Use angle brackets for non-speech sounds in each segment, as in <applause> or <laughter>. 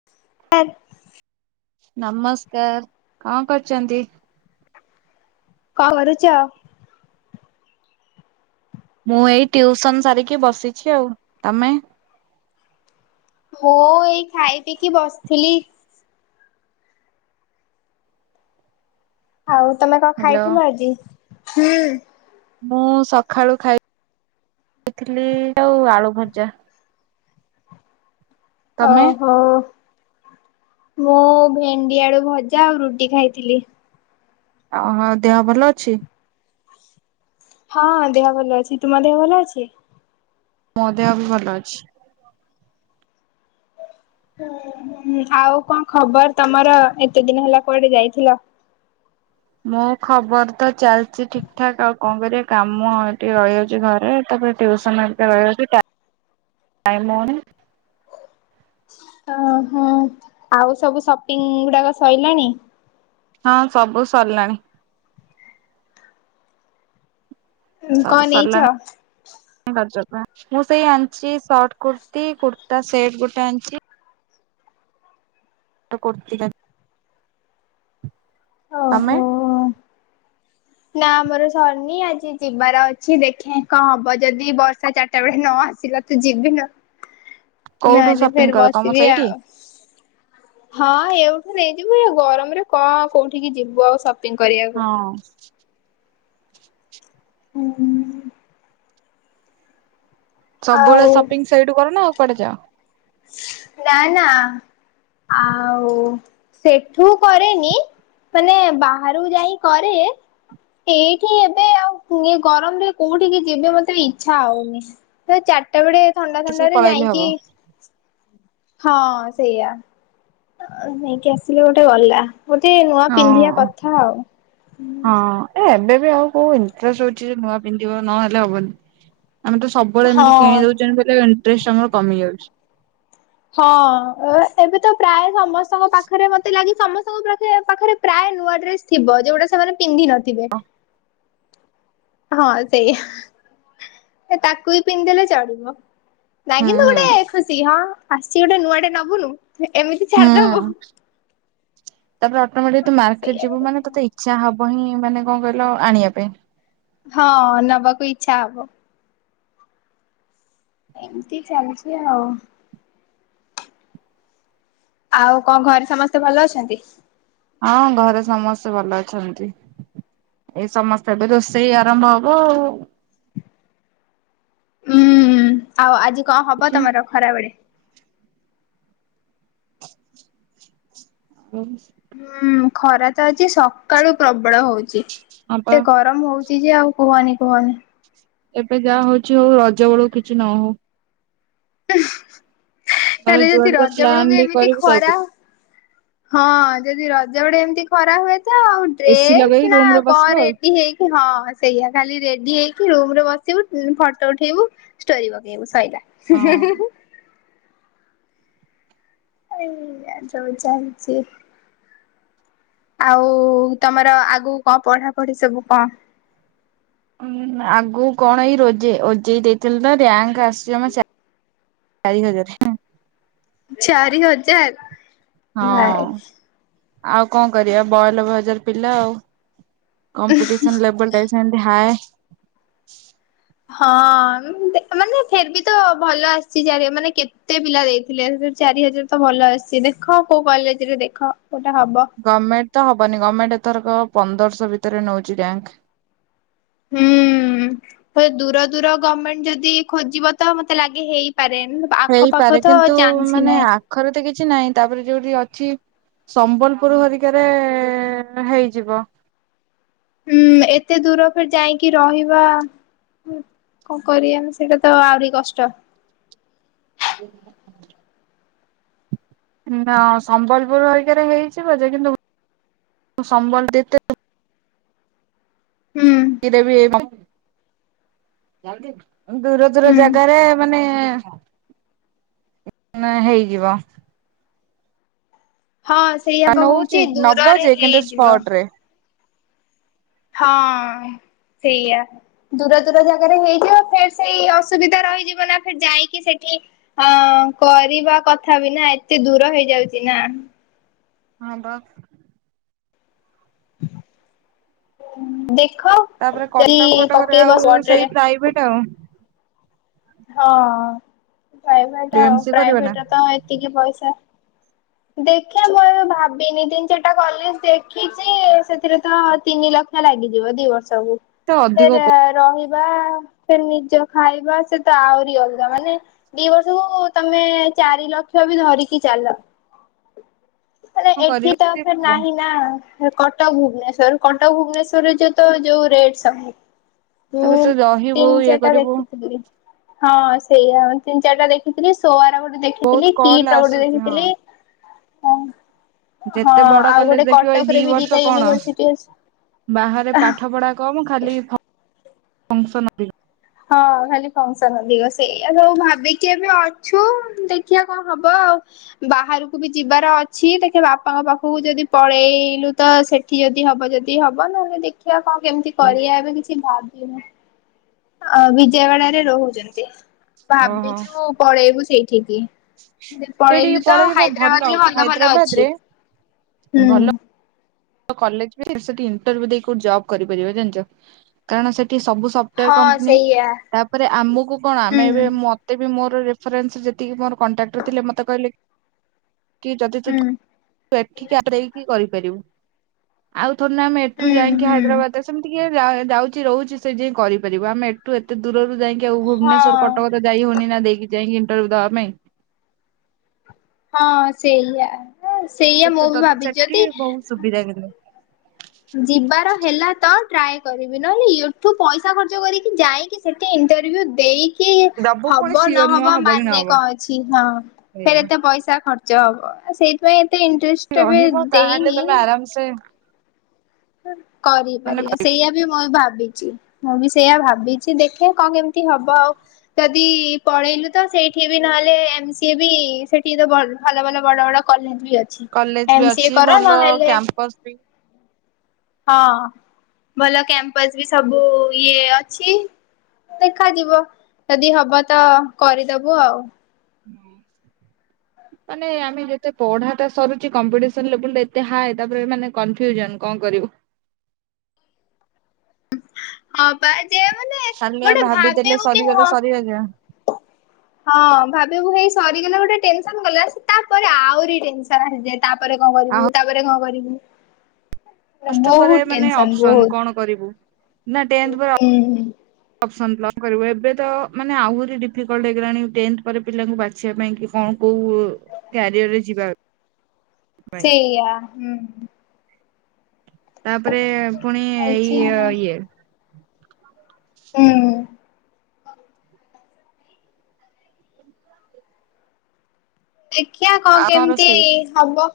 <inaudible> ନମସ୍କାର କଣ କରୁଛନ୍ତି। କ କରୁଚ। ମୁଁ ଏଇ ଟ୍ୟଉସନ ସାରିକି ବସିଛି ଆଉ ତମେ? ହୁ ଏଇ ଖାଇ ତିକି ବସିଥିଲି। ଆଉ ତମେ କ ହ୍ୟାଲୋ। ଖାଇଥିଲ ଆଜି। ମୁଁ ସକାଳୁ ଖାଇ <inaudible> ଇଥିଲି ଆଉ ଆଳୁ ଭଜା। ତମେ? ଓହୋ। ମୁଁ ଭେଣ୍ଡି ଆଳୁ ଭଜା ଆଉ ରୁଟି ଖାଇଥିଲି। ଓ ହଁ ଦେହ ଭଲ ଅଛି? ହଁ ଦେହ ଭଲ ଅଛି ତୁମ ଦେହ ଭଲ ଅଛି? ମୋ ଦେହ ବି ଭଲ ଅଛି। ଆଉ କଣ ଖବର ତମର ଏତେ ଦିନ ହେଲା କୁଆଡେ ଯାଇଥିଲ? ମୁଁ ଖବର ତ ଚାଲିଛି ଠିକ ଠାକ ଆଉ କଣ କରିବା କାମ ଏଠି ରହିଯାଉଛି ଘରେ ତାପରେ ଟିଉସନ ହରିକା ରହିଯାଚି ଟା ଟାଇମ୍ ହୋଉ ନେଇଁ। ଓ ହଁ ଆଉ ସବୁ ସପିଙ୍ଗ ଗୁଡାକ ସଇଲାଣି? ହଁ ସବୁ ସରିଲାଣି। କଣ ସବୁ ନେଇଛ? ସରିଲାଣି। <unintelligible> ମୁଁ ସେଇ ଆଣିଚି ସର୍ଟ କୁର୍ତ୍ତି କୁର୍ତ୍ତା ସେଟ୍ ଗୋଟେ ଆଣିଚି। ଏଟା କୁର୍ତି ଟା ତମେ? ଓହୋ। ନା ଆମର ସରିନି। ଆଜି ଯିବାର ଅଛି ଦେଖେ କଣ ହବ ଯଦି ବର୍ଷା ଚା ଟା ବେଳେ ନ ଆସିଲା ତ ଯିବି। ନ କୋଉଠୁ ନହେଲେ ସପିଙ୍ଗ ଫେର୍ କର ତମ ବସିବି ସେଇଠି? ଆଉ। ହଁ ଏଉଠୁ ନେଇଯିବୁ। ଏ ଗରମରେ କଣ କୋଉଠିକି ଯିବୁ ଆଉ ସ ହଁ। <unintelligible> ସବୁବେଳେ ଆଉ ସପିଙ୍ଗ ସେଇଠୁ କର ନା ଆଉ କୁଆଡେ ଯାଅ? ନା ନା ଆଉ ସେଠୁ କରେନି। ମାନେ ବାହାରକୁ ଯାଇଁକି କରେ। ଏଇଠି ଏବେ ଆଉ ଇଏ ଗରମରେ କୋଉଠିକି ଯିବି ମତେ ଇଚ୍ଛା ହଉନି। ତ ଚାରିଟା ବେଳେ ଥଣ୍ଡା ଆସିକି ଥଣ୍ଡା ରେ ପଳେଇଲେ ହବ। ଯାଇକି ହଁ ସେଇଆ। ନେଇକି ଆସିଲେ ଗୋଟେ ଗଲା। ଗୋଟେ ନୂଆ ପିନ୍ଧିବା ହଁ କଥା ଆଉ। ହଁ। ଏ ଏବେ ବି ଆଉ କୋଉ ଇଣ୍ଟ୍ରେଷ୍ଟ ହଉଚି ଯେ ନୂଆ ପିନ୍ଧିବ ନହେଲେ ହବନି। ଆମେ ତ ସବୁବେଳେ ଏମତି ହଁ କିଣି ଦଉଚନ୍ତେ ବୋଲେ ଇଣ୍ଟ୍ରେଷ୍ଟ ଆମର କମି ଯାଉଚି। ହଁ। ଏବେ ତ ପ୍ରାୟ ସମସ୍ତଙ୍କ ପାଖରେ ମତେ ଲାଗେ ସମ ସ୍ତଙ୍କ ପାଖରେ ପାଖରେ ପ୍ରାୟ ନୂଆ ଡ୍ରେସ ଥିବ। ଯୋଉଟା ସେମାନେ ପିନ୍ଧି ନଥିବେ। ହଁ ସେଇଆ। ଏ ତାକୁ ବି ପିନ୍ଧିଦେଲେ ଚଳିବ। ନାଇଁ ହୁଁ କିନ୍ତୁ ଗୋଟେ ଖୁସି। ହଁ ଆସିଚି ଗୋଟେ ନୂଆଟେ ନବୁନୁ ଏମିତି ହୁଁ। ଛାଡିଦବୁ। ତାପରେ ଅଟୋମେଟିକ୍ ତୁ ମାର୍କେଟ ସେଇଆ ଯିବୁ ମାନେ ଗୋଟେ ତତେ ଇଚ୍ଛା ହବ ହିଁ ମାନେ କଣ କହିଲ ଆଣିବା ପାଇଁ। ହଁ ନବାକୁ ଇଚ୍ଛା ହବ। ଏମତି ଚାଲିଚି ଆଉ। ଆଉ କଣ ଘରେ ସମସ୍ତେ ଭଲ ଅଛନ୍ତି? ହଁ ଘରେ ସମସ୍ତେ ଭଲ ଅଛନ୍ତି। ଏ ସମସ୍ତେ ଏବେ ରୋଷେଇ ଆରମ୍ଭ ହବ ଆଉ। ଉଁ ଆଉ ଆଜି କଣ ହବ ତମର ଖରାବେଳେ? <inaudible> ହୁଁ ଖରା ତ ଆଜି ସକାଳୁ ପ୍ରବଳ ହଉଚି। ହଁ ପା। ଗରମ ହଉଚି ଯେ ଆଉ କୁହନି କୁହନି। ଏବେ ଯାହା ହଉଚି ହଉ ରଜ ବେଳକୁ କିଛି ନହଉ। <unintelligible> ମାନେ ହେଲେ ଯଦି ଯୁଆଡେ ଯା ରଜ ପ୍ଲାନ୍ ବେଳକୁ ବି ଏମିତି କରିବୁ ଖରା ଯାଇପା ହଁ ଯଦି ରଜ ବେଳେ ଏମିତି ଖରା ହୁଏ ତ ଆଉ ଏସିି ଡ୍ରେସ୍ ଲଗେଇ ନା ରୁମ ରେ ବସିବ କଣ ରେଡି ହେଇ ହଁ ସେଇଆ। ଖାଲି ରେଡି ହେଇକି ରୁମ୍ ରେ ବସିବୁ, ଫଟୋ ଉଠେଇବୁ। ଷ୍ଟୋରି ପକେଇବୁ ଶଇଲା। ଆଉ ହଁ। ଏଇଆ ସବୁ ଚାଲିଚି। ଆଉ ତମର ଆଗକୁ କଣ ପଢାପଢି ସବୁ କଣ? ଆଗୁକୁ କଣ ଏଇ ରୋଜେଇ ଓଜେଇ ଦେଇଥିଲି ତ ରାଙ୍କ ଆସିଚି ଜମା ଚା ଚାରି ହଜାରେ। ଚାରି ହଜାର। ହଁ ଭାଇ ଆଉ କଣ କରିବା ବୟାଲବେ ହଜାର ପିଲା ଆଉ। କମ୍ପିଟିସନ୍ ଲେବୁଟା ବି ସେମିତି ହାଏ। ହଁ ମାନେ ଫେର୍ ବି ତ ଭଲ ଆସିଚି ଚାରି ମାନେ କେତେ ପିଲା ଦେଇଥିଲେ ସେ ଚାରି ହଜାର ତ ଭଲ ଆସିଚି। ଦେଖ କୋଉ କଲେଜ୍ ରେ ଦେଖ କୋଉଟା ହବ। ଗମେଣ୍ଟ ତ ହବନି। ଗମେଣ୍ଟ ଏଥରକ ପନ୍ଦରଶହ ଭିତରେ ନଉଚି ରାଙ୍କ। ହୁଁ। ଦୂର ଦୂର ଗମେଣ୍ଟ ଯଦି ଖୋଜିବ ତ ମତେ ଲାଗି ହେଇପାରେ। ଆଖପାଖ ହେଇପାରେ ତ କିନ୍ତୁ ଚାନ୍ସ ହିଁ ମାନେ ନାହିଁ ଆଖରେ ତ କିଛି ନାହିଁ ତାପରେ ଯୋଉଠି ଅଛି ସମ୍ବଲପୁର ହରିକାରେ ହେଇଯିବ। ହୁଁ ଏତେ ଦୂର ଫରେ ଯାଇକି ରହିବା କଣ କରିବା ସେଇଟା ତ ଆହୁରି କଷ୍ଟ। ହ ନା ସମ୍ବଲପୁର ହରକାରେ ହେଇଛି ବ ଯେ କିନ୍ତୁ ସମ୍ବଲପୁରତେ <unintelligible> ହୁଁ <unintelligible> <unintelligible> ଦୂର ଦୂର ହୁଁ ଜାଗାରେ ମାନେ ନା ହେଇଯିବ। ହଁ ସେଇଆପା ନଉଛି କହୁଛି ନବ ଦୂରରେ ଯେ କିନ୍ତୁ ହେଇଯିବ। ସ୍ପଟ ରେ। ହଁ ସେୟା। ଦୂର ଦୂର ଜାଗାରେ ହେଇଯିବ ଫେରେ ସେଇ ଅସୁବିଧା ରହିଯିବ ନା ଯାଇକି ସେଠି ହ କରିବା କଥା ବି ନା ଏତେ ଦୂର ହେଇଯାଉଛି ନା। ହଁ ବା ଦେଖ ତାପରେ ଯଦି କଟକ ଫଟକରେ ପକେଇବ ଆଉ ସ୍ପଟ୍ ରେ ସେଇ ପ୍ରାଇଭେଟ ଆଉ। ହଁ ପ୍ରାଇଭେଟ ଆଉ ଏମସି କରିବ ନା ପ୍ରାଇଭେଟ ତ ଏତିକି ପଇସା। ଦେଖିବା ମୁଁ ଏବେ ଭାବିନିି ତିନି ଚାରିଟା କଲେଜ ଦେଖିଛି ସେଥିରେ ତ ତିନି ଲକ୍ଷ ଲାଗିଯିବ ଦି ବର୍ଷକୁ। ତ ଅଧିକ ଫେର ରହିବା ଫରେ ନିଜ ଖାଇବା ସେ ତ ଆହୁରି ଅଲଗା ମାନେ ଦି ବର୍ଷକୁ ତମେ ଚାରି ଲକ୍ଷ ବି ଧରିକି ଚାଲ। ମନେ କଣ ଏଠି କରିବ ତ ଏତେ ନାହିଁ ତାପରେ ନା। କଟକ ଭୁବନେଶର କଟକ ଭୁବନେଶ୍ୱରରେ ଯୋଉ ତ ଯୋଉ ରେଡ ସବୁ। ମୁଁ ତୁ ରହିବୁ ତିନି ଇଏ ଚାରଟା କରିବୁ ଦେଖିଥିଲି। ହଁ ସେଇଆ, ମୁଁ ତିିନ ଚାରିଟା ଦେଖିଥିଲି ସୋଆର ଗୋଟେ ଦେଖୀ ବହୁତ କଲ ଆସୁଛି ହଁ ଦ୍ୱଖିଠିକି ଯେତେ ବଡ କଲେଜ ଗୋଟେ ଦେଖିବ ଏଇ ଦି କଟକରେ ବି ଦିଟା ବର୍ଷ କଣ ୟୁନିଭରସିଟି ଅଛି। ବାହାରେ ପାଠ ପଢା କମ୍ ଖାଲି ଫୋନ ଫଙ୍କସନ ଅଧିକ। ହଁ ଖାଲି ଫସନ ଅଧିକ। ସେଇ ସବୁ ଭାବିକି ଏବେ ଅଛୁ ଦେଖିବା କଣ ହବ ଆଉ। ବାହାରକୁ ବି ଯିବାର ଅଛି ଦେଖେ ବାପାଙ୍କ ପାଖକୁ ଯଦି ପଳେଇଲୁ ତ ସେ ଯଦି ହବ ଯଦି ହବ ନହେଲେ ଦେଖିବା କଣ କେମିତି ଅଧିକ କରିବା ଏବେ କିଛି ଭାବିନୂ। ଅ ବିଜୟଭାଡରେ ରହୁଛନ୍ତି ଓହୋ ଭାବିଛୁ ପଳେଇବୁ ସେଇଠିକି। ସେଇଠିକି ପଳେଇଲୁ ତ ପଳେଇବ ହାଇଦ୍ରାବାଦ ଭଲ ରେ <unintelligible> ଭଲ ହାଇଦ୍ରାବାଦ ଅଛି। ରେ ହୁଁ ଭଲ କଲେଜ ସେଠି <unintelligible> ଦେଇ ଜବ କରିପାରିବ ଜାଣିଛ? କାରଣ ସେଠି ସବୁ <unintelligible> ହଁ କମ୍ପାନୀ ସେଇଆ ତାପରେ ଆମକୁ କଣ ହୁଁ ଆମେ ଏବେ ମତେ ବି ମୋର ରେଫରେନ୍ସ ଯେତିକି ମୋର କଣ୍ଟାକ୍ଟର ଥିଲେ ମତେ କହିଲେ କି ଯଦି ତୁ ହୁଁ ୁ ଏଠିକି ଆଡ଼େଇକି କରିପାରିବୁ ଆଉ <unintelligible> ଏଠୁ ହୁଁ ଯାଇକି ହୁଁ। ହାଇଦ୍ରାବାଦ ସେମତି କିଏ ଯାଉଛି ରହୁଛି ସେ ଯାଇଁ କରିପାରିବ। ଆମେ ଏଠୁ ଏତେ ଦୂରରୁ ଯାଇକି କେଉ ଭୁବନେଶ୍ୱର ହଁ କଟକ ଯାଇ ହଉନି ଦେଇକି ଯାଇକି ଇଣ୍ଟରଭ୍ୟୁ ଦେବା ପାଇଁ। ହଁ ସେଇଆ ସେଇଆ କିନ୍ତୁ ମୁଁ ବି ଭାବିଛି ସେଠି ଯଦି ବହୁତ ସୁବିଧା କିନ୍ତୁ। ଯିବାର ହେଲା ତ ଟ୍ରାଏ କରିବି ନହେଲେ ଠୁ ପଇସା ଖର୍ଚ୍ଚ କରିକି ଯାଇକି କେତେ ଇଣ୍ଟରଭିୁ ଦେଇ କି ଦବୁ ପୁଣି ହବ ସିଓର ନୁହଁ ନହବ ହବ କି ମାନେ ନହବ କଣ ଅଛି ହଁ ଫେରେ ସେଇଆ ଏତେ ପଇସା ଖର୍ଚ୍ଚ ଜବ୍ ସେଇଥିପାଇଁ ଏତେ ଇଣ୍ଟରେଷ୍ଟ ଏବେ ରହିବ ତାହେଲେ ଦେଇନି। <unintelligible> ମାନେ କରିପାରିବା ସେଇୟଆ ବି ମୁଁ ଭାବିଛି ମୁଁ ବି ସେଇଆ ଭାବିଛି ଦେଖେ କଣ କେମତି ହବ ଆଉ। ଯଦି ପଢେଇଲୁ ତ ସେଇଠି ବି ନହେଲେ ଏମ ସିଏ ବି ସେଠି ତ ଭଲ ଭଲ ବଡ ବଡ କଲେଜ ବି ଅଛି। ଏମ ସି ଏ କର ନହେଲେ ମ୍ପସ୍ ବି ହଁ ଭଲ କ୍ୟାମ୍ପସ ବି ସବୁ ଇଏ ଅଛି ଦେଖାଯିବ ଯଦି ହବ ତ କରିଦବୁ ଆଉ। <inaudible> ହଁ ମାନେ ଆମେ ଯେତେ ପଢାଟା ସରୁଛି କମ୍ପିଟିସନ ଲେବୁଲରେ ଏତେ ହାଏ। ତାପରେ ମାନେ କନଫ୍ୟୁଜନ କଣ କରିବୁ? ଆପ ଖାଲି ଆମେ ଭାବି ଦେଲେ ସରିଗଲେ ସରି <unintelligible> ହ ହଁ ଭାବିବୁ ହେଇ ସରିଗଲେ ଗୋଟେ ଟେନସନ ଗଲା ତାପରେ ଆହୁରି ଟେନସନ ଆସିଯାଏ। ତାପରେ କଣ କରିବୁ? ଆଉ ତାପରେ କଣ କରିବୁ? ପ୍ଲସ ଟୁ ପରେ ବହୁତ ମାନେ ଟେନସନ ଅପ୍ସନ ବହୁତ କଣ କରିବୁ? ନା ଟେନ୍ଥ ପରେ ଅ ହୁଁ ହୁଁ ଅପ୍ସନ୍ କଣ କରିବୁ ଏବେ ତ ମାନେ ଆହୁରି ଡିଫିକଲ୍ଟ ହେଇଗଲାଣି ଟେନ୍ଥ ପରେ ପିଲାଙ୍କୁ ବାଛିବା ପାଇଁ କି କଣ କୋଉ କ୍ୟାରିଅରରେ ଯିବା ପାଇଁ ସେଇଆ ହୁଁ। ତାପରେ ପୁଣି ଚାଲିଛି ଏଇ ଇୟ ଆଉ ଇଏ। ହୁଁ। ଦେଖିଆ କଣ ଆଉ କେମିତି ରୋଷେଇ? ହବ?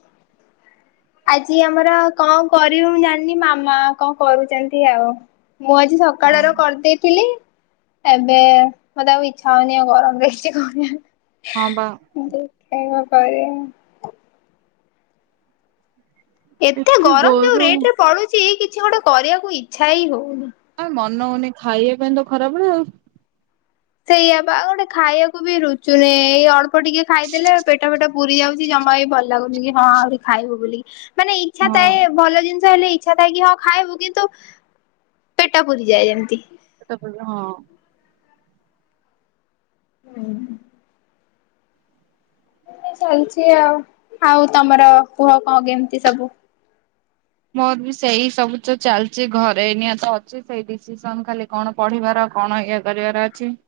ଆଜି ଆମର କଣ କରିବି ମୁଁ ଜାଣିନି ମାମା କଣ କରୁଛନ୍ତି ଆଉ ମୁଁ ଆଜି ଆଉ ସକାଳର କରିଦେଇଥିଲି ଏବେ ମତେ ଆଉ ଇଚ୍ଛା ହଉନି ଆଉ ଗରମରେ କିଛି କରିଆକୁ। ହଁ ବା। ଦେଖିଆ କଣ କରିଆ ଆଉ। ଏତେ ଗରମ ଯୋଉ ରେଟରେ ପଡୁଛି କିଛି ଗୋଟେ କରିବାକୁ ଇଚ୍ଛା ହିଁ ହଉନି। ଆଉ ମନ ହଉନି ଖାଇବା ପାଇଁ ତ ଖରାବେଳେ ଆଉ। ସେଇଆ ବା ଗୋଟେ ଖାଇବାକୁ ବି ରୁଚୁନି ଏଇ ଅଳ୍ପ ଟିକେ ଖାଇଦେଲେ ପେଟ ଫେଟ ପୁରୀ ଯାଉଛି ଜମା ବି ଭଲ ଲାଗୁନି କି ହଁ ଆହୁରି ଖାଇବୁ ବୁଲିକି ମାନେ ଇଚ୍ଛା ଥାଏ ହଁ। ଭଲ ଜିନିଷ ହେଲେ ଇ ଇଛା ଥାଏ କି ହଁ ଖାଇବୁ କିନ୍ତୁ ପେଟ ପୁରିଯାଏ ଯେମତି ପେଟ ପୂର୍ ହଁ। ହୁଁ। ଚାଲିଛି ଆଉ, ଆଉ ତମର କୁହ କଣ କେମିତି ସବୁ? ମୋର ବି ସେଇ ସବୁ ଯୋଉ ଚାଲିଛି ଘରେ ଏଇନା ତ ଅଛି ସେଇ ଡିସିସନ ଖାଲି କଣ ପଢିବାର କଣ ଇଏ କରିବାର ଅଛି? ହ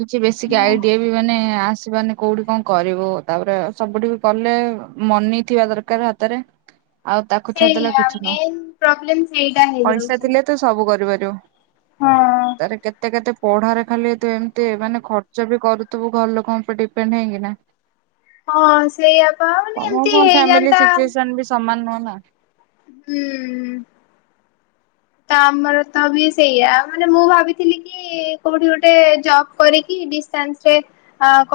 କିଛି ବେସିକ୍ ଆଇଡିଆ ମାନେ ଆସିବନି କୋଉଠି କଣ କରିବୁ ତାପରେ ସବୁଠି ବି କଲେ ମନି ଥିବା ଦର କାର ହାତରେ ଆଉ ତାକ ସେଇଆ ମେନ୍ ପ୍ରୋବ୍ଲେମ ସେଇଟା ପଇସା ହେଇଯାଉଛି। ଥିଲେ ତୁ ସବୁ କରିପାରିବୁ ହଁ ତାରେ କେତେ କେତେ ପଢାରେ ଖାଲି ଏତେ ଏମିତି ମାନେ ଖର୍ଚ୍ଚ ବି କରୁଥିବୁ ଘର ଲୋକଙ୍କ ଉପରେ ଡିପେଣ୍ଡ ହେଇକିନା ହଁ ସେଇଆ ପା ମାନେ ଏମିତି ସମସ୍ତଙ୍କ ଫ୍ୟାମିଲି ହେଇଯାନ୍ତା ସିଚୁଏସନ ବି ସମାନ ନୁହଁ ନା! ହୁଁ। ତ ଆମର ତ ବି ସେଇଆ ଆଉ ମାନେ ମୁଁ ଭାବିଥିଲି କି କି କୋଉଠି ଗୋଟେ ଜବ କରିକି ଡିଷ୍ଟାନ୍ସରେ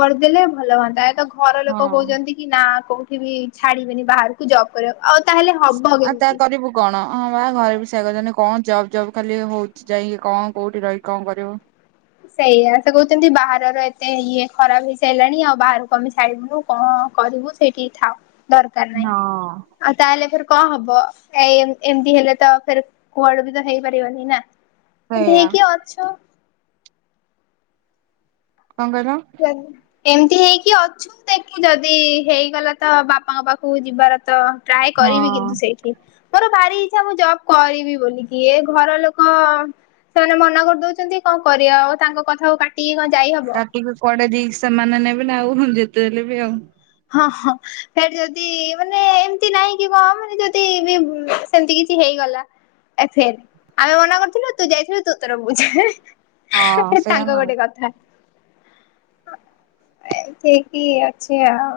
କରିଦେଲେ ଅ ଭଲ ହୁଅନ୍ତା ଏବେ ଘ ଘର ଲୋକ ହଁ। କହୁଛନ୍ତି କି ନା କୋଉଠି ବି ଛାଡିବେନି ବାହାରୁ ତୁ ଜବ କରିବାକୁ। ଆଉ ତାହେଲେ ହବ ଆଉ ତା କେମିତି? କରିବୁ କଣ ହଁ ବା ଘରେ ବି ସେଇଆ କହୁଛନ୍ତି କଣ ଜବ୍ ଜବ୍ ଖାଲି ହଉଛି ଯାଇଁକି କଣ କୋଉଠି ରହିକି କଣ କରିବୁ? ସେଇଆ ସେ କହୁଛନ୍ତି ବାହାରର ଏତେ ଇଏ ଖରାପ ହେଇସାରିଲଣି ଆଉ ବାହାରକୁ ଆମେ ଛାଡିବୁନୁ କଣ କରିବୁ ସେତିକି ଥାଉ ଦରକାର ନାହିଁ। ହଁ। ଆଉ ତାହେଲେ ଫେରେ କଣ ହବ ଏଇ ଏମ-ଏମତି ହେଲେ ଫେରେ କୁଆଡେ ବି ତ ହେଇପାରିବନି ନା ଏନ୍ତି ସେଇଆ ହେଇକି ଅଛୁ। କଣ କହିଲୁ? <unintelligible> ଏମତି ହେଇକି ଅଛୁ ଦେଖି ଯଦି ହେଇଗଲା ତ ବାପାଙ୍କ ପାଖୁକୁ ଯିବାର ତ ଟ୍ରାଏ କରିବି ହଁ। କିନ୍ତୁ ସେଇଠି। ମୋର ଭାରି ଇଚ୍ଛା ମୁଁ ଜବ୍ କରିବି ବୋଲିକି ଏ ଘର ଲୋକ ସେମାନେ ମନା କରିଦଉଛନ୍ତି କଣ କରିଆ ଆଉ ତାଙ୍କ କଥାକୁ କାଟିକି କଣ ଯାଇହବ। ଟିକେ କୁଆଡେ ରିକ୍ସ ସେମାନେ ନେବେ ନା ଆଉ ହିଁ ଯେତେ ହେଲେ ବି ଆଉ। ହଁ ହଁ। ଫେର ଯଦି ମାନେ ଏମତି ନାଇଁ କି କଣ ମାନେ ଯଦି ସେମତି କିଛି ହେଇଗଲା। ଏ ଫେର ଆମେ ମନା କରିଥିଲୁ ତୁ ଯାଇଥିଲୁ ତୁ ତୋର ବୁଝ ହେଁ। ହଁ। ସେଇଆ ତାଙ୍କ ନହେଲେ ଗୋଟେ କଥା। ଏନ୍ତି ହେଇକି ଅଛି ଆଉ।